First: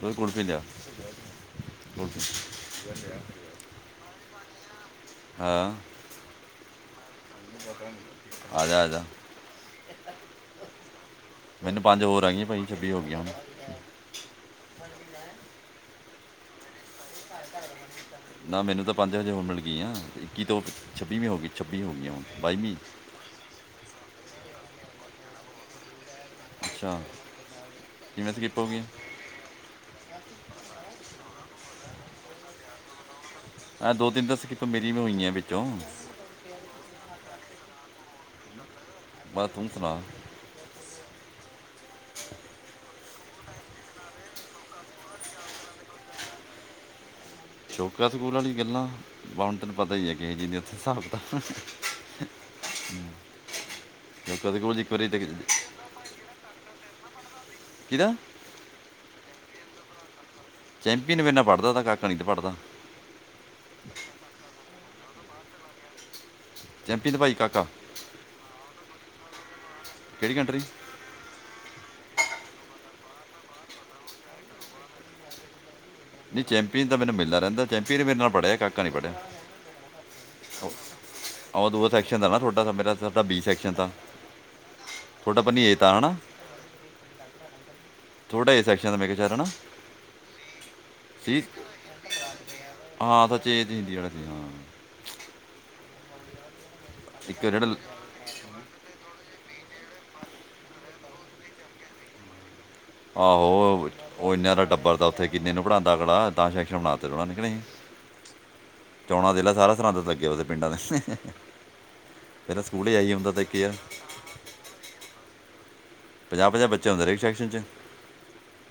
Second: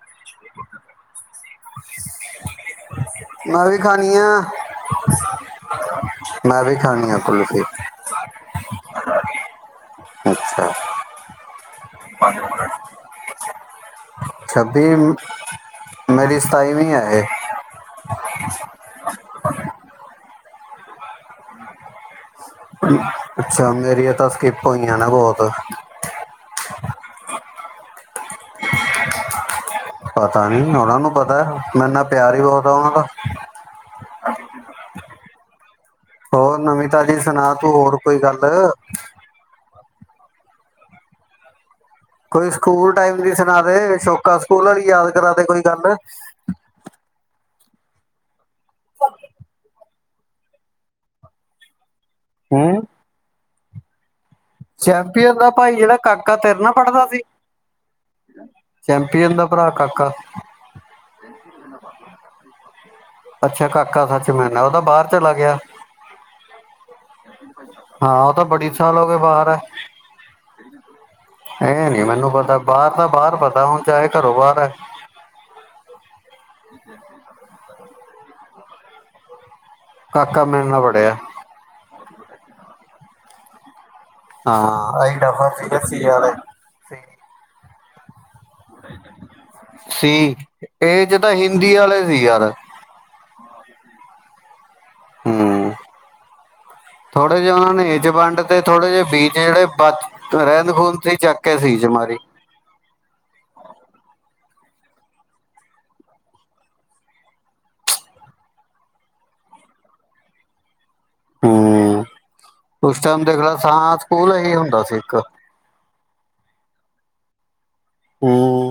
ਤੂੰ ਕੁਲਫੀ ਲਿਆ ਕੁਲਫੀ ਮੈਂ ਵੀ ਖਾਣੀ ਆ ਮੈਂ ਵੀ ਖਾਣੀ ਆ ਕੁਲਫੀ ਆਜਾ-ਆਜਾ ਅੱਛਾ ਮੈਨੂੰ ਪੰਜ ਹੋਰ ਆ ਗੀਆਂ ਪਾਜੀ ਛੱਬੀ ਹੋ ਗਈਆਂ ਹੁਣ [unintelligible] ਮੇਰੀ ਸਤਾਈਵੀ ਆ ਇਹ ਨਾ ਮੈਨੂੰ ਤਾਂ ਪੰਜ ਹਜੇ ਹੋਣ ਮਿਲ ਗਈਆਂ ਇੱਕੀ ਤੋਂ ਛੱਬੀਵੀਂ ਹੋ ਗਈ ਛੱਬੀ ਹੋ ਗਈਆਂ ਹੁਣ ਬਾਈਵੀਂ ਅੱਛਾ ਮੇਰੀਆਂ ਤਾਂ ਸਕਿਪ ਹੋਈਆਂ ਨਾ ਬਹੁਤ ਅੱਛਾ ਕਿਵੇਂ ਸਕਿਪ ਹੋਗੀਆਂ ਪਤਾ ਨੀ ਉਹਨਾਂ ਨੂੰ ਪਤਾ ਮੇਰਾ ਨਾ ਪਿਆਰ ਹੀ ਬਹੁਤ ਉਹਨਾਂ ਦਾ ਆ ਦੋ ਤਿੰਨ ਤਾਂ ਸਕਿੱਪ ਮੇਰੀਆਂ ਵੀ ਹੋਈਆਂ ਵਿੱਚੋਂ ਹੋਰ ਨਵੀ ਤਾਜੀ ਸੁਣਾ ਤੂੰ ਹੋਰ ਕੋਈ ਗੱਲ ਬਸ ਤੂੰ ਸੁਣਾ ਕੋਈ ਸਕੂਲ ਟਾਈਮ ਦੀ ਸੁਣਾ ਦੇ ਸ਼ੌਕਾ ਸਕੂਲ ਵਾਲੀ ਯਾਦ ਕਰਾ ਦੇ ਕੋਈ ਗੱਲ ਸੋਕਾ ਸਕੂਲ ਆਲੀ ਗੱਲਾਂ ਬਾ ਹੁਣ ਤੈਨੂੰ ਪਤਾ ਹੀ ਹੈ ਕਿਹੋ ਜਿਹੀ ਨੇ ਓਥੇ ਹਿਸਾਬ ਕਿਤਾ ਹੂੰ ਚੋਕਾ ਸਕੂਲ 'ਚ ਇੱਕ ਵਾਰੀ ਤੇ ਚੈਂਪੀਅਨ ਦਾ ਕਿਹਦਾ ਭਾਈ ਜਿਹੜਾ ਕਾਕਾ ਤੇਰੇ ਨਾ ਪੜਦਾ ਸੀ ਚੈਂਪੀਅਨ ਦਾ ਭਰਾ ਕਾਕਾ ਚੈਂਪੀਅਨ ਮੇਰੇ ਨਾ ਪੜ੍ਹਦਾ ਤਾ ਕਾਕਾ ਨਹੀਂ ਤੇ ਪੜ੍ਹਦਾ ਅੱਛਾ ਕਾਕਾ ਸੱਚ ਮੈ ਉਹਦਾ ਬਾਹਰ ਚਲਾ ਗਿਆ ਚੈਂਪੀਅਨ ਭਾਈ ਕਾਕਾ ਹਾਂ ਉਹ ਤਾਂ ਬੜੀ ਸਾਲ ਹੋ ਗਏ ਬਾਹਰ ਹੈ ਕਿਹੜੀ ਕੰਟਰੀ ਇਹ ਨੀ ਮੈਨੂੰ ਪਤਾ ਬਾਹਰ ਦਾ ਬਾਹਰ ਪਤਾ ਹੁਣ ਚਾਹੇ ਘਰੋਂ ਬਾਹਰ ਹੈ ਨਹੀਂ ਚੈਂਪੀਅਨ ਤਾਂ ਮੈਨੂੰ ਮਿਲਣਾ ਰਹਿੰਦਾ ਚੈਂਪੀਅਨ ਮੇਰੇ ਨਾਲ ਪੜ੍ਹਿਆ ਕਾਕਾ ਨਹੀਂ ਪੜ੍ਹਿਆ ਕਾਕਾ ਮੇਰੇ ਨਾਲ ਪੜਿਆ ਦੂਆ ਸੈਕਸ਼ਨ ਦਾ ਨਾ ਤੁਹਾਡਾ ਦਾ ਮੇਰਾ ਬੀ ਸੈਕਸ਼ਨ ਦਾ ਹਾਂ ਅਸੀਂ ਡਬਲ ਸੀਗੇ ਸੀ ਆਲੇ ਤੁਹਾਡਾ ਏ ਸੈਕਸ਼ਨ ਦਾ ਮੈਂ ਕਿਹਾ ਚਾਹਣਾ ਸੀ ਏ ਚ ਤਾਂ ਸੀ ਹਿੰਦੀ ਆਲੇ ਸੀ ਯਾਰ ਹਾਂ ਸੱਚ ਏ ਚ ਹਿੰਦੀ ਆਲੇ ਸੀ ਹਾਂ ਹਮ ਥੋੜੇ ਇੱਕ ਜਿਹੇ ਜਿਹੜਾ ਉਹਨਾ ਲ- ਨੇ ਏ ਚ ਵੰਡ ਤੇ ਥੋੜੇ ਜਿਹੇ ਬੀ ਚ ਜਿਹੜੇ ਬ ਰਹਿੰਦ ਖੂਹੰਦ ਸੀ ਚੱਕ ਕੇ ਸੀ ਚ ਮਾਰੀ ਆਹੋ ਉਹ ਇਨਾ ਦਾ ਟੱਬਰ ਦਾ ਉੱਥੇ ਕਿੰਨੇ ਨੂੰ ਪੜ੍ਹਾਂਦਾ ਜੇੜਾ ਤਾਂ ਸੈਕਸ਼ਨ ਬਣਾ ਤੇ ਹੋਣਾ ਨੇ ਕੇ ਨਈ ਚੋਣਾਂ ਦਲਾ ਸਾਰਾ ਸਨਾ ਦਿੰਦਾ ਉਹਦੇ ਪਿੰਡਾਂ ਦੇ ਹਮ ਪਹਿਲਾਂ ਸਕੂਲ ਹੀ ਉਸ ਆਈ ਟਾਈਮ ਹੁੰਦਾ ਦੇਖ ਤਾਂ ਇੱਕ ਲੈ ਯਾਰ ਸਾ ਸਕੂਲ ਹੀ ਹੁੰਦਾ ਸੀ ਇੱਕ ਪੰਜਾਹ ਪੰਜਾਹ ਬੱਚੇ ਹੁੰਦੇ ਨੇ ਇੱਕ ਸੈਕਸ਼ਨ ਚ ਹਮ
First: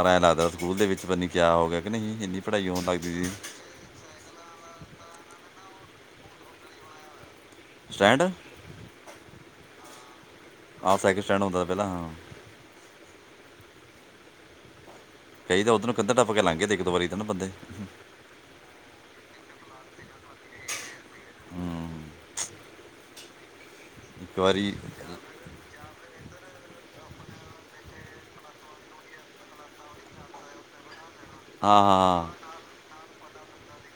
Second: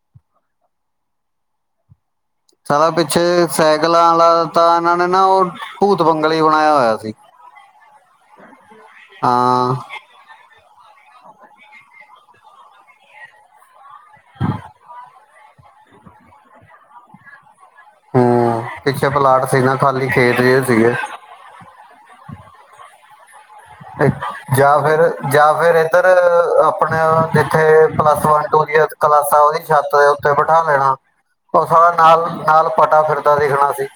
ਆਰਏ ਲੱਗਦਾ ਸਕੂਲ ਦੇ ਵਿੱਚ ਪੰਨੀ ਕਿਆ ਹੋ ਗਿਆ ਕੇ ਨਹੀਂ ਇੰਨੀ ਪੜ੍ਹਾਈ ਹੋਣ ਸਾਰਾ ਪਿੱਛੇ ਲੱਗਦੀ ਸੀ ਸਾਈਕਲਾਂ ਆਲਾ ਤਾਂ ਇਹਨਾਂ ਨੇ ਨਾ ਉਹ ਭੂਤ ਬੰਗਲੇ ਹੀ ਬਣਾਇਆ ਹੋਇਆ ਸੀ ਸਟੈਂਡ ਆਹ ਹਾਂ ਆਹੋ ਸਾਈਕਲ ਸਟੈਂਡ ਹੁੰਦਾ ਪਹਿਲਾਂ ਹਾਂ [inaudible] ਕਈ ਤਾਂ ਉੱਦੋਂ ਕੰਧਾ ਟੱਪ ਕੇ ਲੰਘ ਗੇ ਤੇ ਇੱਕੋ ਵਾਰੀ ਤੇਨ ਪਤੈ ਹਮ ਪਿੱਛੇ ਪਲਾਟ ਸੀ ਨਾ ਖਾਲੀ ਖੇਤ ਜੇ ਸੀਗੇ ਇੱਕ ਵਾਰੀ ਜਾ ਫੇਰ ਜਾ ਫੇਰ ਇ ਤਾਂ ਆਪਣੇ ਜਿੱਥੇ ਪਲੱਸ ਵਨ ਟੂ ਦੀ ਕਲਾਸਾਂ ਉਹਦੀ ਛੱਤ ਦੇ ਉੱਤੇ ਬਿਠਾ ਲੈਣਾ ਫਸ ਹਾਂ ਹਾਂ, [unintelligible] ਹਾਂ ਨਾਲ ਨਾਲ ਪਟਾ ਫਿਰ [unintelligible] ਦੇਖਣਾ ਸੀ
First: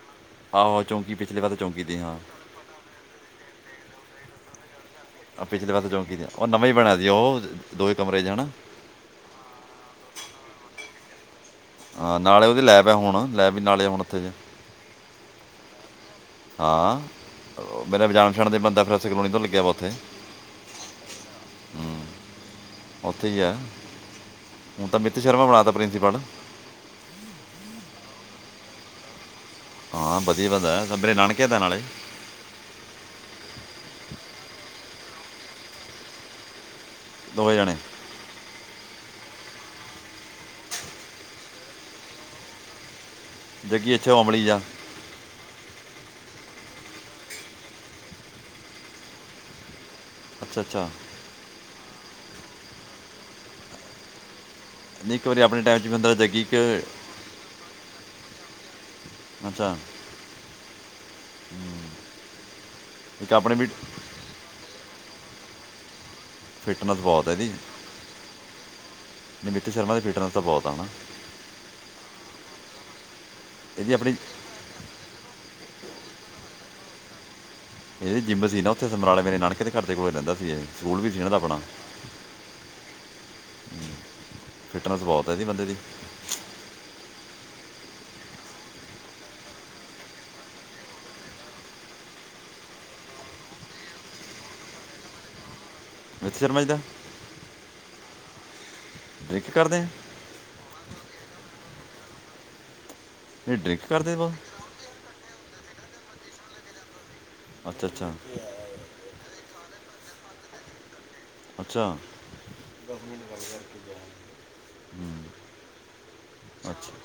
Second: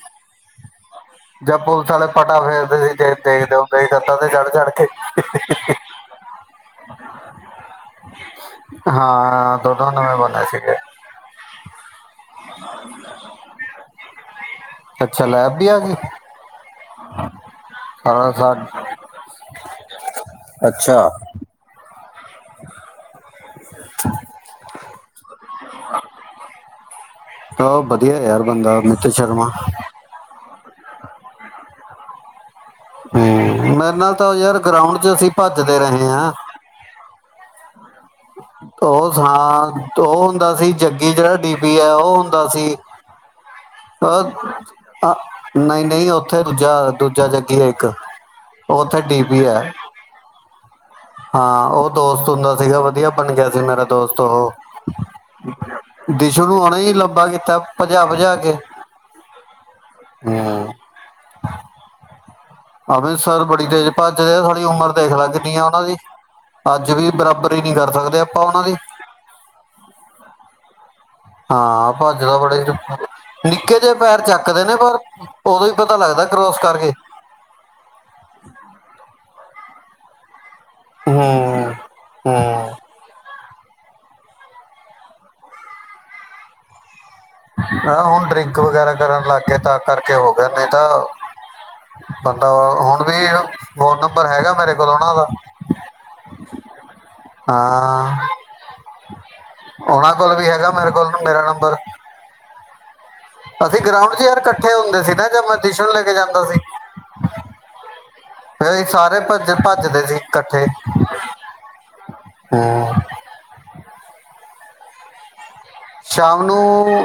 ਆਹੋ ਚੌਂਕੀ ਪਿਛਲੇ ਵਾਰ ਤਾਂ ਜਾਂ ਚੌਂਕੀ ਪੁਲਿਸ ਦੀ ਵਾਲੇ ਹਾਂ ਪਟਾ ਫੇਰਦੇ ਸੀਗੇ ਦੇਖਦੇ ਹੋ [unintelligible] ਤੇ ਚੜ ਚੜ ਪਿਛਲੇ ਵਾਰ ਚੌਂਕੀ ਦੀ ਉਹ ਨਵੇਂ ਹੀ ਬਣਿਆ ਸੀ ਉਹ ਦੋਵੇ ਕਮਰੇ ਚ ਹਨਾ ਹਾਂ ਦੋਨੋਂ ਨਵੇਂ ਬਣੇ ਸੀਗੇ ਹਾਂ ਨਾਲੇ ਉਹਦੀ ਲੈਬ ਹੈ ਹੁਣ ਲੈਬ ਵੀ ਨਾਲੇ ਹੁਣ ਉੱਥੇ ਜੇ ਅੱਛਾ ਲੈਬ ਵੀ ਆ ਗੀ। ਹਾਂ ਮੇਰੇ ਜਾਣ ਪਛਾਣ ਸਾ ਦਾ ਬੰਦਾ ਪ੍ਰੋਫੈਸਰ ਕਲੋਨੀ ਤੋਂ ਲੱਗਿਆ ਵਾ ਉੱਥੇ? ਅੱਛਾ ਉਥੇ ਹੀ ਹੈ। ਹੁਣ ਤਾਂ ਆਮਿਤ ਸ਼ਰਮਾ ਬਣਾ ਤਾਂ ਪ੍ਰਿੰਸੀਪਲ ਵਧੀਆ ਯਾਰ ਬੰਦਾ ਅਮਿਤ ਸ਼ਰਮਾ ਹਾਂ, ਵਧੀਆ ਬੰਦਾ ਮੇਰੇ ਨਾਨਕਿਆ ਦਾ ਨਾਲੇਂ ਉੱਥੇ, ਅਸੀਂ ਭੱਜਦੇ ਰਹੇ ਹਾਂ। ਦੋਵੇਂ ਜਾਣੇ ਉਹ ਸੁਣਾ, ਉਹ ਹੁੰਦਾ ਸੀ। ਜੱਗੀ ਜਿਹੜਾ ਡੀਪੀ ਆ, ਉਹ ਹੁੰਦਾ ਸੀ। ਜੱਗੀ ਇੱਥੇ ਔਮਲੀ ਉਹ ਜਾ ਨਾ ਨਹੀਂ ਨਹੀਂ ਉੱਥੇ ਦੂਜਾ ਦੂਜਾ ਜੱਗੀ ਏ ਇੱਕ ਉਹ ਉੱਥੇ ਡੀਪੀ ਹੈ। ਅੱਛਾ -ਅੱਛਾ ਹਾਂ, ਉਹ ਦੋਸਤ ਹੁੰਦਾ ਸੀ ਗਾ ਵਧੀਆ ਬਣ ਗਿਆ ਸੀ ਮੇਰਾ ਦੋਸਤ ਉਹ, ਨਹੀਂ ਇੱਕ ਵਾਰੀ ਆਪਣੇ ਟਾਈਮ 'ਚ ਵੀ ਹੁੰਦਾ ਜੱਗੀ ਦਿਸ਼ੂ ਇੱਕ ਨੂੰ ਉਣੇ ਹੀ ਲੰਬਾ ਕੀਤਾ ਭੱਜਾ ਭੱਜਾ ਕੇ ਅੱਛਾ ਹਮ। ਅਮਿਤ ਇੱਕ ਸਰ ਆਪਣੇ ਬੜੀ ਵੀ ਤੇਜ਼ ਭੱਜਦੇ ਆ ਸਾਡੀ ਉਮਰ ਦੇਖ ਲੈ, ਕੀ ਹੈ ਉਹਨਾਂ ਦੀ ਅੱਜ ਫਿਟਨੈਸ ਵੀ ਬਹੁਤ ਇਹਦੀ ਬਰਾਬਰੀ ਨਹੀਂ ਕਰ ਸਕਦੇ ਆਪਾਂ ਉਹਨਾਂ ਦੀ ਅਮਿਤ ਸ਼ਰਮਾ ਦੀ ਫਿਟਨੈਸ ਤਾਂ ਬਹੁਤ ਆ ਨਾ। ਹਾਂ ਭੱਜਦਾ ਬੜੇ ਚੁ ਨਿੱਕੇ ਇਹਦੀ ਜਿਹੇ ਆਪਣੀ ਪੈਰ ਚੱਕਦੇ ਨੇ ਪਰ ਉਦੋਂ ਹੀ ਪਤਾ ਲੱਗਦਾ ਕਰੋਸ ਦਾ। ਕਰਗੇਂ ਇਹਦੀ ਜਿੰਮ ਸੀ ਨਾ ਉੱਥੇ ਸਮਰਾਲੇ ਮੇਰੇ ਨਾਨਕੇ, ਸਾਡੇ ਘਰ ਦੇ ਕੋਲ ਹੀ ਰਹਿੰਦਾ ਸੀ। ਇਹ- ਸਕੂਲ ਵੀ ਸੀ ਇਹਨਾਂ ਦਾ ਆਪਣਾ ਹਾ ਹਾ ਫਿਟਨੈਸ ਬਹੁਤ ਹੈ। ਇਹਦੀ ਬੰਦੇ ਦੀ ਹੁਣ ਡਰਿੰਕ ਵਗੈਰਾ ਕਰਨ ਲੱਗ ਗਏ। ਤਾਂ ਕਰਕੇ ਹੋ ਗਏ, ਨਹੀਂ ਤਾਂ ਬੰਦਾ ਹੁਣ ਵੀ ਫੋਨ ਨੰਬਰ ਹੈਗਾ ਮੇਰੇ ਕੋਲ ਉਹਨਾਂ ਦਾ ਅਮਿਤ ਸ਼ਰਮਾ ਦਾ ਹਾਂ। ਡਰਿੰਕ ਕਰਦੇ ਆ ਉਹਨਾਂ ਕੋਲ ਵੀ ਹੈਗਾ ਮੇਰੇ ਕੋਲ ਮੇਰਾ ਨੰਬਰ, ਇਹ ਅਸੀਂ ਡਰਿੰਕ ਗਰਾਊਂਡ ਕਰਦੇ ਚ ਯਾਰ ਬਹੁਤ ਇਕੱਠੇ ਹੁੰਦੇ ਸੀ। ਨਾ ਯਰ ਪਰਮਿਸ਼ਨ ਲੈ ਕੇ ਜਾਂਦਾ ਸੀ। ਅੱਛਾ -ਅੱਛਾ ਇਕੱਠੇ ਭੱਜਦੇ ਸੀ ਇਕੱਠੇ ਅੱਛਾ! ਹੂੰ। ਹੂੰ ਸ਼ਾਮ ਨੂੰ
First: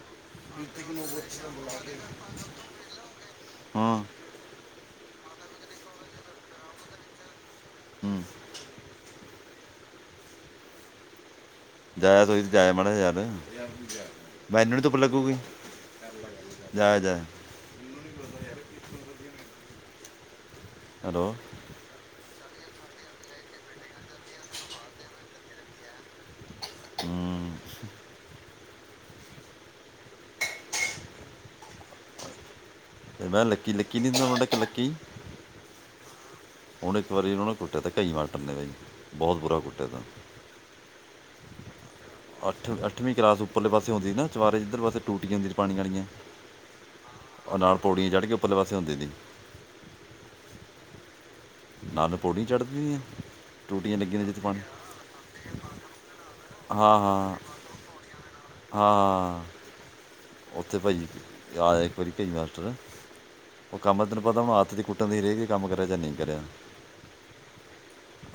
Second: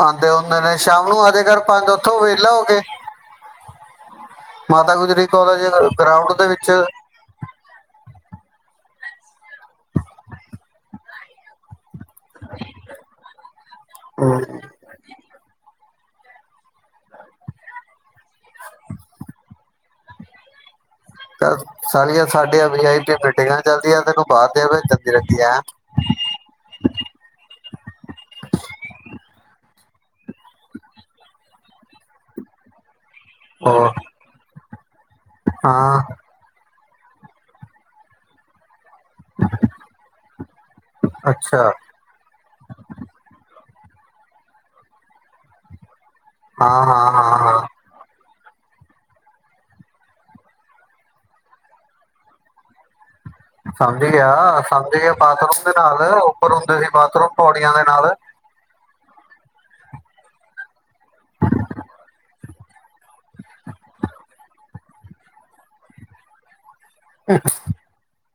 ਆਉਂਦੇ ਆਦੇ ਨੇ ਸ਼ਾਮ ਨੂੰ ਆ ਜਾਇਆ ਕਰ ਪੰਜ ਵੱਜੇ ਉੱਥੋਂ ਤੋਂ ਵਿਹਲਾ ਹੋ ਕੇ ਹਾਂ ਮਾਤਾ ਗੁਜਰੀ! ਕਾਲਜ ਗਰਾਊਂਡ ਦੇ ਵਿੱਚ ਹਮ ਜਾਇਆ ਬਈ, ਜਾਇਆ ਮਾੜਾ ਯਾਰ, ਮੈਨੂੰ ਨੀ ਧੁੱਪ ਲੱਗੂਗੀ। ਜਾ, ਜਾ। ਤਾਂ, ਸਾਾਲੀਆ ਸਾਡੀਆਂ, ਵੀ ਆਈ ਪੀ, ਮੀਟਿੰਗਾਂ ਚੱਲਦੀਆਂ ਤੈਨੂੰ, ਬਾਹਦ ਦੇ ਵਿੱਚ ਜਾਂਦੀ ਰਹਿੰਦੀ ਹੈ। ਹਮ। ਤੇ, ਮੈਂ ਲੱਕੀ, ਹੋਰ ਲੱਕੀ ਨੀ, ਦਿੰਦਾ ਲੱਕੀ ਕੀ? ਹਾਂ। ਹੁਣ ਇੱਕ ਵਾਰੀ ਉਹਨਾ ਨੇ ਕੁੱਟਿਆ ਤੇ, ਕਈ ਮਾਸਟਰ ਨੇ ਬਾਈ। ਬਹੁਤ ਬੁਰਾ ਕੂਟਿੱਆ ਅੱਛਾ ਅੱਠ, ਅੱਠਵੀਂ ਕਲਾਸ ਪਰਲੇ ਪਾਸੇ ਹੁੰਦੀ ਨਾ, ਚਵਾਰੇ ਜਿੱਧਰ ਪਾਸੇ ਟੂਟੀਆਂ ਹੂੰਦੀ ਪਾਣੀ ਵਾਲੀਆਂ। ਹਾਂ, ਹਾਂ, ਹਾਂ, ਉਹ ਹਾਂ। ਨਾਲ ਪੌੜੀਆਂ ਚੜ੍ਹ ਕੇ ਉੱਪਰਲੇ ਪਾਸੇ ਹੁੰਦੇ ਨੀ। ਨਾਲ ਪੌੜੀ ਚੜ੍ਹਦੀ ਆ। ਟੂਟੀਆਂ ਸਮਝ ਲੱਗੀਆਂ ਨੇ ਜਿੱਥੇ ਗਿਆ, ਪਾਣੀ ਸਮਝ ਗਿਆ ਬਾਥਰੂਮ ਦੇ ਨਾਲ ਉੱਪਰ ਹੁੰਦੇ ਸੀ, ਹਾਂ ਬਾਥਰੂਮ ਹਾਂ ਪੌੜੀਆਂ ਦੇ ਨਾਲ। ਹਾਂ ਉੱਥੇ ਭਾਈ ਜੀ, ਇੱਕ ਵਾਰੀ ਭਾ ਮਾਸਟਰ ਉਹ ਕੰਮ ਤੈਨੂੰ ਪਤਾ ਹੁਣ ਆਦਤ ਦੀ ਕੁੱਟਣ ਦੀ, ਹੀ ਰਹਿਗੀ ਕੰਮ ਕਰਿਆ ਜਾਂ, ਨਹੀਂ ਕਰਿਆ। ਹ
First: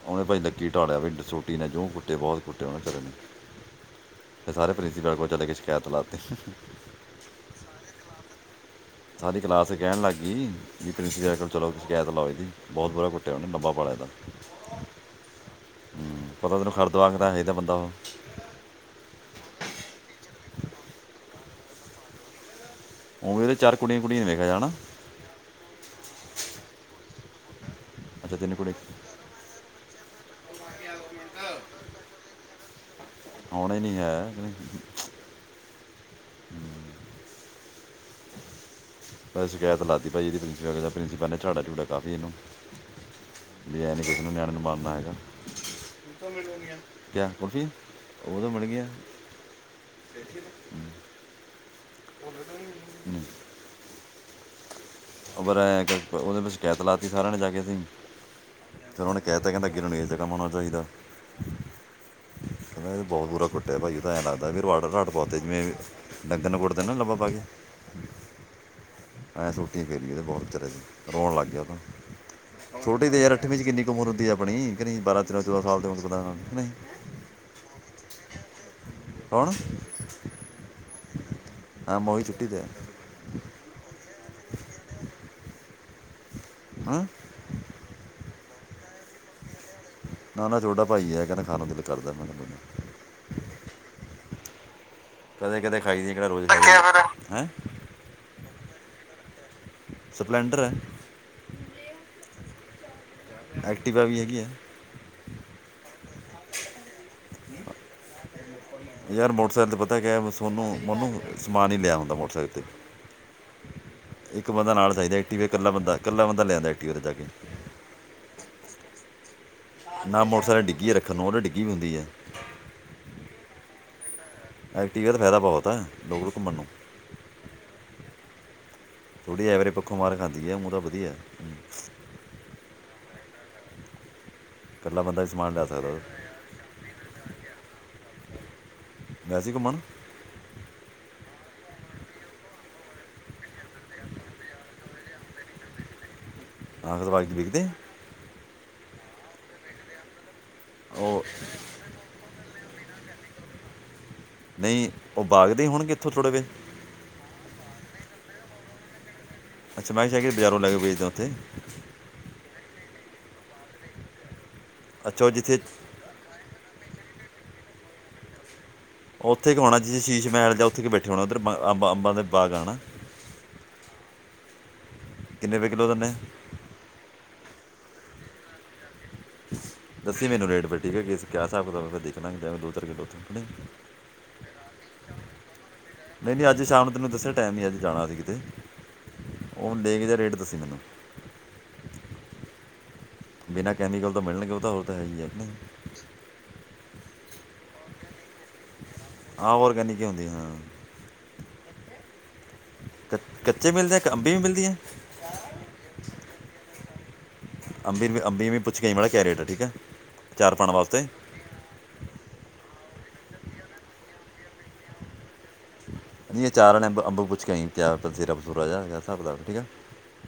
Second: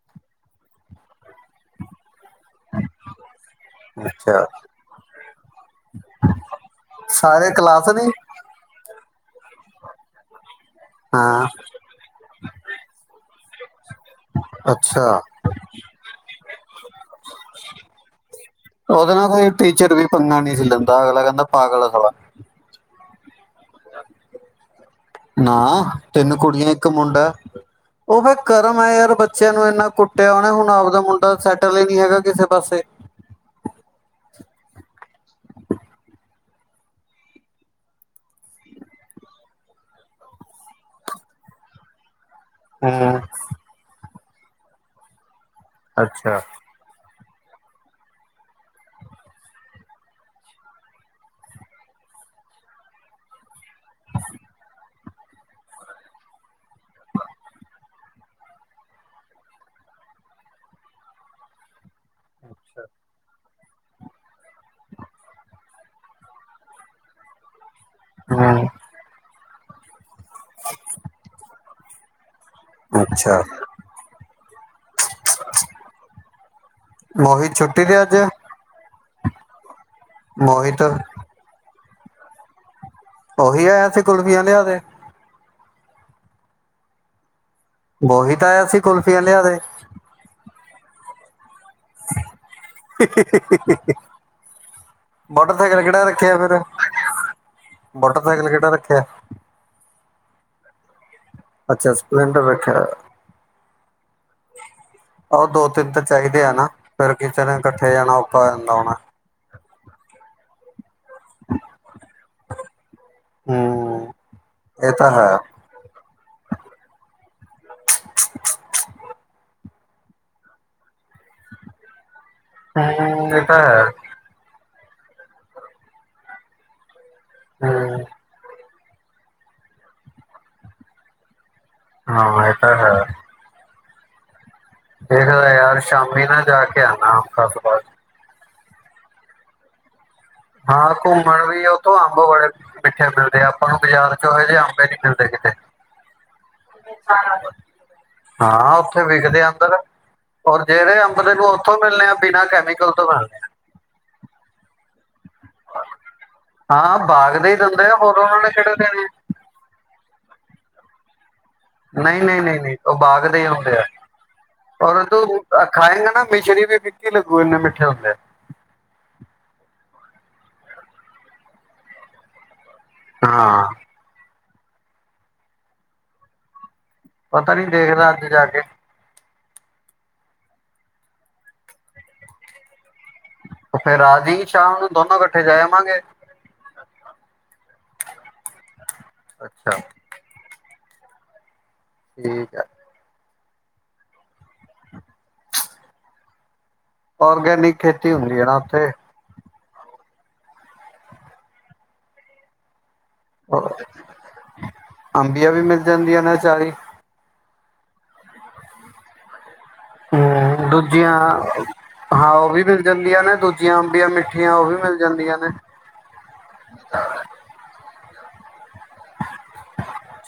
ਉਹਨੇ ਭਾਈ। ਲੱਕੀ ਢਾਲਿਆ ਪਿਸੋਂ ਕੁੱਟੀ ਨੇ, ਜੂੰ ਕੁੱਟੇ ਬਹੁਤ ਕੁੱਟੇ, ਉਹਨਾਂ ਖ ਨੇ ਅੱਛਾ ਫੇਰ, ਸਾਰੇ ਪ੍ਰਿੰਸੀਪਲ ਕੋਲ ਚਲੇ ਗਏ, ਸ਼ਿਕਾਇਤ ਲਾਤੀ। ਸਾਰੇ ਕਲਾਸ ਨੇ ਸਾਰੀ ਕਲਾਸ ਹੀ, ਕਹਿਣ ਲੱਗ ਗਈ। ਵੀ ਹਾਂ ਤ ਚਲੋ, ਸ਼ਿਕਾਇਤ ਲਾਓ ਇਹਦੀ, ਬਹੁਤ ਬੁਰਾ ਕੁੱਟਿਆ ਉਹਨੇ ਲੰਬਾ ਪਾ ਲਿਆ ਇਹਦਾ ਅੱਛਾ ਹਮ ਪਤਾ, ਤੈਨੂੰ ਖਰਦ ਵਾਂਗ ਦਾਦਾ ਬੰਦਾ ਉਹ ਉਹਦੇ ਨਾਲ ਕੋਈ ਟੀਚਰ ਵੀ ਪੰਗਾ, ਣੀ, ਸੀ, ਲੈਂਦਾ ਅਗਲਾ ਕਹਿੰਦਾ ਪਾਗਲ ਆ ਸਾਲਾ। ਉਏ। ਨਾ, ਤਿੰਨ ਕੁੜੀਆਂ, ਇੱਕ ਮੁੰਡਾ। ਹ ਉਹ ਫਿਰ ਅੱਛਾ ਤਿੰਨ ਕੁੜੀ ਕਰਮ ਹੈ, ਯਾਰ, ਬੱਚਿਆਂ ਨੂੰ ਇੰਨਾ ਕੁੱਟਿਆ ਉਹਨੇ, ਹੁਣ ਆਪਦਾ ਮੁੰਡਾ ਸੈਟਲ ਹੀ ਨੀ ਹੈਗਾ, ਕਿਸੇ ਪਾਸੇ। ਆੳਣਾ ਹੀ, ਨੀ ਹੈ। ਹਮ ਮੈਂ, ਸ਼ਿਕਾਇਤ ਲਾਤੀ ਭਾਈ, ਇਹਦੀ ਪ੍ਰਪਲ ਪ੍ਰਿੰਸੀਪਲ ਨੇ ਝਾੜਾ ਕੀਤਾ, ਕਾਫੀ ਇਹਨੂੰ। ਵੀ ਐ ਨਹੀਂ ਐਸ। ਕਿਸੇ ਨਿਆਣੇ ਨੂੰ ਮਾਰਨਾ ਹੈਗਾ ਕਦੋ ਅੱਛਾ ਮਿਲੁ ਗੀਆਂ? ਕਿਆ ਕੁਲਫੀ, ਉਹ ਤਾਂ ਮਿਲਗਿਆਂ। ਹਮਮ ਉਹਦੇ ਸ਼ਿਕਾਇਤ ਲਾਤੀ ਸਾਰਿਆਂ ਨੇ ਜਾ ਕੇ ਅਸੀਂ, ਫਿਰ ਉਹ ਨੇ ਕਹਿ ਤਾ, ਕਹਿੰਦਾ ਅੱਗੇ ਤੋਂ ਨੀ ਐਦਾ ਕੰਮ ਹੋਣਾ ਚਾਹੀਦਾ, ਕਹਿੰਦਾ ਇਹ ਬਹੁਤ ਬੁਰਾ ਕੁੱਟਿਆ ਭਾਈ ਤਾਂ, ਐਂ ਲੱਗਦਾ ਰਾਵ, ਰਾਵ, ਜਿਵੇਂ ਡੰਗਰ ਨੂੰ ਕੁੱਟਦੇ ਨਾ ਲੱਬਾ ਪਾ ਕੇ। ਹਾ। ਹੈਸ ਔ। ਠੀਕ ਹੇ। ਠੀਕ, ਬਹੁਤ ਵਿਚਾਰੇ ਰੋਣ ਲੱਗ ਗਿਆ। ਛੋਟੀ ਤੇ ਯਾਰ ਅੱਛਾ ਅੱਠਵੀ ਚ ਕਿੰਨੀ ਕੁਮਰ ਹੁੰਦੀ ਹੈ? ਆਪਣੀ ਨਹੀਂ ਬਾਰਾਂ -ਤੇਰਾਂ- ਚੋਦਾਂ ਸਾਲ ਤੇ ਹ ਨਹੀਂ। ਮੋਹਿਤ ਛੁੱਟੀ ਤੇ ਅੱਜ ਹੁਣ। ਮੋਹਿਤ ਹਾਂ ਮੋਹਿਤ ਛੁੱਟੀ ਤੇ ਹੈ। ਮੋਹਿਤ ਆਇਆ ਸੀ, ਕੁਲਫੀਆਂ ਲਿਆਦੇ। ਹੂੰ। ਮੋਹਿਤ ਆਇਆ ਸੀ, ਕੁਲਫੀ ਲਿਆ ਦੇ। ਉਹਦਾ ਛੋਟਾ ਭਾਈ ਹੈ ਕਹਿ ਹੀ- ਹੀ, ਕਦੇ ਕਦੇ ਮੋਟਰਸਾਈਕਲ ਖਾਈ ਕਿਹੜਾ ਦੀ ਹੈ, ਰੱਖਿਆ ਰੋਜ਼ ਖਾਈ ਫਿਰ ਫਿਰ ਹੈ ਮੋਟਰਸਾਈਕਲ ਕਿਹੜਾ ਰੱਖਿਆ? ਸਪਲੈਂਡਰ ਹੈ। ਅੱਛਾ ਸਪਲੈਡਰ ਰਖਿਆ। ਐਕਟਿਵਾ ਵੀ ਹੈਗੀ ਹੈ ਉਹ ਦੋ ਦਿਨ ਤਾਂ ਚਾਹੀਦੇ ਹੈਨਾ ਫਿਰ ਕਿਸ ਜਗ੍ਹਾ ਇਕੱਠੇ ਜਾਣਾ ਹੋ। ਜਾਂਦਾ ਹੋਣਾ ਯਾਰ, ਮੋਟਰਸਾਈਕਲ ਤੇ ਪਤਾ ਕਿਯਾ ਕੋਨੂੰ? ਮੈਨੂੰ ਸਮਾਨ ਨੀ ਲਿਆ ਹੁੰਦਾ ਮੋਟਰਸਾਈਕਲ ਤੇ ਹੂੰ ਇੱਕ ਬੰਦਾ ਇਹ ਨਾਲ ਤਾਂ ਚਾਹੀਦਾ, ਹੈ ਐਕਟੀਵਾ ਤੇ ਕੱਲਾ ਬੰਦਾ ਕੱਲਾ ਬੰਦਾ ਲਿਆਂਦਾ। ਜਾ ਕੇ, ਨਾ ਮੋਟਰਸਾਈਕਲ ਡਿੱਗੀ ਰੱਖਣ ਨੂੰ ਉਹ ਤੇ ਡਿੱਗੀ ਵੀ ਹੁੰਦੀ ਹੈ। ਹਾਂ ਇਹ ਤਾਂ ਹੈ। ਐਕਟੀਵਾ ਦਾ ਫਾਇਦਾ ਬਹੁਤ ਹੈ ਦੋ ਘੁੰਮਣ ਨੂੰ। ਹਾਂ। ਥੋੜ੍ਹੀ ਐਵਰੇਜ ਪੱਖੋਂ ਮਾਰ ਖਾਂਦੀ ਹੈ ਹੂਨ ਤਾਂ ਵਧਿਆ ਹੈ। ਹਾਂ ਇਹ ਤਾਂ ਹੈ। ਇਕੱਲਾ ਬੰਦਾ ਵੀ ਦੇਖਦਾ ਸਮਾਨ ਲਿਆ ਯਾਰ, ਸਕਦਾ ਸ਼ਾਮੀ ਨਾ ਜਾ ਕੇ ਆਉਣਾ ਆਫਿਸ ਤੋਂ ਬਾਦ। ਗਏ ਸੀ ਘੁੰਮਣ। ਹਾਂ ਘੁੰਮਣ ਵੀ ਆ ਉੱਥੋਂ ਅੰਬ ਬੜੇ ਮਿੱਠੇ ਮਿਲਦੇ ਆ, ਆਪਾਂ ਨੂੰ ਬਾਜ਼ਾਰ ਚ ਇਹੋ ਜਿਹੇ ਅੰਬ ਨਹੀਂ ਮਿਲਦੇ ਕਿਤੇ। ਆਗਣਵਾਣੀ ਵੇਖਦੇ ਆ। ਹਾਂ ਉੱਥੇ ਵਿਖਦੇ ਅੰਦਰ। ਔਰ ਜਿਹੜੇ ਅੰਬ ਉਹ ਉੱਥੋਂ ਮਿਲਣੇ ਆ ਬਿਨਾਂ ਕੈਮੀਕਲ ਕਲ ਤੋਂ ਕਰ ਲਿਆ। ਨਹੀਂ। ਉਹ ਬਾਗਦੇ ਹੋਣਗੇ ਇੱਥੋਂ ਥੋੜ੍ਹੇ ਜ ਜਾਂਦਾ ਆ ਹੋਰ ਉਹਨਾਂ ਨੇ ਖੇਤ ਦੇ ਨੇ। ਅੱਛਾ ਮੈਂ ਕਿਹਾ ਸ਼ਾ ਬਜ਼ਾਰੋਂ ਲੈ ਕੇ ਵੇਚਦਾ ਉੱਥੇ [inaudible] ਨਹੀਂ -ਨਹੀਂ- ਨਹੀਂ -ਨਹੀਂ ਉਹ ਬਾਗ ਦੇ ਹੀ ਹੁੰਦੇ ਆ। ਅੱਛਾ ਉਹ ਰੂੰ ਜਿੱਥੇ ਖਾਏਗਾ ਨਾ, ਮਿਸ਼ਰੀਵੀ ਫਿੱਕੀ ਲਗੂ ਗੀ। ਥੇਦੇ [inaudible] ਉੱਥੇ ਕਿ ਹੋਣਾ ਸ਼ੀਸ਼ ਮਹਿਲ ਜਾਂ ਉੱਥੇ ਕੇ ਬੈਠੇ ਹੋਣਾ ਉਧਰ ਅੰਬ ਅੰਬਾਂ ਦੇ ਬਾਗ ਆਨਾ। ਹਾਂ- ਕਿੰਨੇ ਰਪਏ ਕਿੱਲੋ ਦੇਨੇ ਏ। ਪਤਾ ਨੀ ਦੇਖਦਾ ਅੱਜ ਜਾ ਕੇ। ਦੱਸੀ ਮੈਨੂੰ ਰੇਟ ਫਿਰ ਠੀਕ ਹੈ। ਕੀ ਹਿਸਾਬ ਹੈ ਫਿਰ ਦੇਖਣਾ ਦੋ ਚਾਰ ਕਿੱਲੋ ਉਹ ਫਿਰ ਆ ਜੀ ਸ਼ਾਮ ਨੂੰ ਦੋਨੋਂ ਇਕੱਠੇ ਜਾ ਆਵਾਂਗੇ ਨਹੀਂ ਨਹੀਂ ਅੱਜ ਸ਼ਾਮ ਨੂੰ ਤੈਨੂੰ ਦੱਸਿਆ ਟਾਈਮ ਨਹੀਂ ਅੱਜ ਜਾਣਾ ਸੀ ਕਿਤੇ, ਅੱਛਾ ਹੁਣ ਦੇਖਦੇ ਰੇਟ ਦੱਸੀ ਮੈਨੂੰ। ਠੀਕ ਆ- ਬਿਨਾਂ ਕੈਮੀਕਲ ਤਾਂ ਮਿਲਣਗੇ ਉਹ ਤੇ ਹੈ। ਹੀ ਹੈ। ਹੀ ਹੈ। ਔਰਗੈਨਿਕ ਖੇਤੀ ਹੁੰਦੀ ਹੈ ਨਾ ਉੱਥੇ ਆ ਔਰਗੈਨਿਕ ਹੀ ਹੁੰਦੀਆਂ ਹਾਂ। ਕੱਚ- ਕੱਚੇ ਮਿਲਦੇ ਆ ਕਿ ਅੰਬੀ ਵੀ ਮਿਲਦੀ ਹੈ ਅੰਬੀਆਂ ਵੀ ਮਿਲ ਜਾਂਦੀਆਂ ਨਾ ਆਚਾਰੀ। ਅੰਬੀ ਵੀ ਪੁੱਛ ਕੇ ਆਈ ਮਾੜਅ ਜਿਆ ਕਿਆ ਰੇਟ ਹੈ। ਠੀਕ ਹੈ। ਚਾਰ ਹਾਂ ਪਾਣ ਵਾਸਤੇ ਦੂਜੀਆਂ ਹਾਂ ਉਹ ਵੀ ਅੰਬੀਆਂ ਨੇ ਦੂਜੀਆਂ ਆੰਬੀਆਂ ਮਿੱਠੀਆਂ। ਉਹ ਵੀ ਮਿਲ ਜਾਂਦੀਆਂ ਨੇ ਨਹੀਂ ਇਹ ਆਚਾਰ ਦੇ ਅੰਬ ਪੁੱਛ ਕੇ ਆਈ ਸਿਰਫ- ਹਿਸਾਬ ਕਿਤਾਬ ਠੀਕ ਹੈ।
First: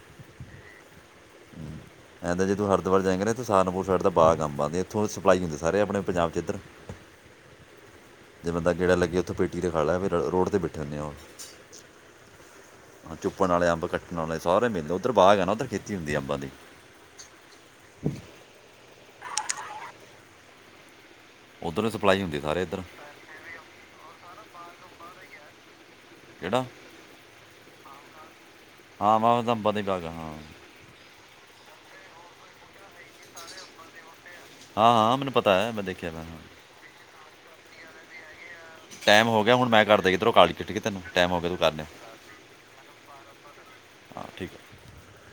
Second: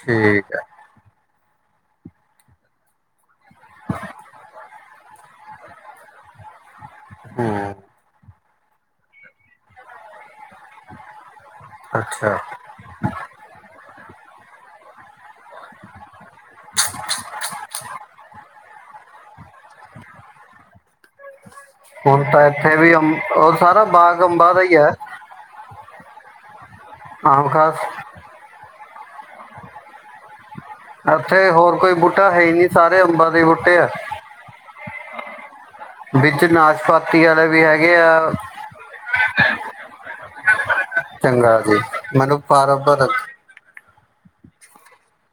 ਠੀਕ ਹੈ ਜਦੋਂ ਹਰਿਦੁਆਰ ਜਾਏਗਾ ਨਾ ਸਹਾਰਨਪੁਰ ਸਾਈਡ ਤੇ ਬਾਗ ਅੰਬਾ ਦੇ ਉੱਥੋਂ ਸਪਲਾਈ ਹੁੰਦੀ ਸਾਰੇ ਆਪਣੇ ਪੰਜਾਬ ' ਇੱਧਰ ਹਾਂ ਜੇ ਬੰਦਾ ਗੇੜਾ ਲੱਗੇ ਉੱਥੇ ਪੇਟੀ ਰਖਵਾਲੈ ਰੋਡ ਰਾਸਤੇ ਵਿੱਚ ਆਬੈਠੇ ਹੁੰਦੇ ਅੱਛਾ ਆ ਚੁੱਪਣ ਵਾਲੇ ਅੰਬ ਕੱਠੇ ਸਾਰੇ ਮਿਲਦੇ ਉਧਰ ਬਾਗ ਆ, ਉੱਧਰ ਖੇ ਖੇਤ ਹੁੰਦੀ ਆਬ। [inaudible] ਉੱਧਰ ਸਪਲਾਈ ਹੁਣ ਹੁੰਦੀ ਤਾਂ ਸਾਰੇ ਇੱਥੇ ਇੱਧਰ ਵੀ ਸਾਰਾ ਬਾਗ ਅੰਬਾ ਦਾ ਹੀ ਹੈ। ਕਿਹੜਾ- ਆਮ ਖਾਸ ਹਾਂ ਅੰਮਾਂ ਦੇ ਬਾਗ ਹਾਂ ਇੱਥੇ ਹੋਰ ਕੋਈ ਬੂਟਾ ਹੈ ਹੀ ਨਹੀ ਸਾਰੇ ਅੰਬਾਂ ਦੇ ਬੂਟੇ ਆ ਹਾਂ ਹਾਂ ਮੈਨੂੰ ਪਤਾ ਹੈ ਮੈਂ ਦੇਖਿਆ ਮੈਂ ਹਾਂ ਵਿੱਚ ਨਾਸ਼ਪਾਤੀ ਵਾਲੇ ਵੀ ਹੈਗੇ ਆ। ਟਾਈਮ ਹੋ ਗਿਆ ਹੁਣ ਮੈਂ ਕਰ ਦੇ ਕਿਧਰੋਂ ਕਾਲੀ ਕਿੱਟ ਕੇ ਤੈਨੂੰ ਟਾਈਮ ਹੋ ਗਿਆ ਤੂੰ ਚੰਗਾ ਜੀ ਕਰਨੇ ਮੈਨੂੰ ਬਰਾਬਰ ਹਾਂ ਠੀਕ ਆ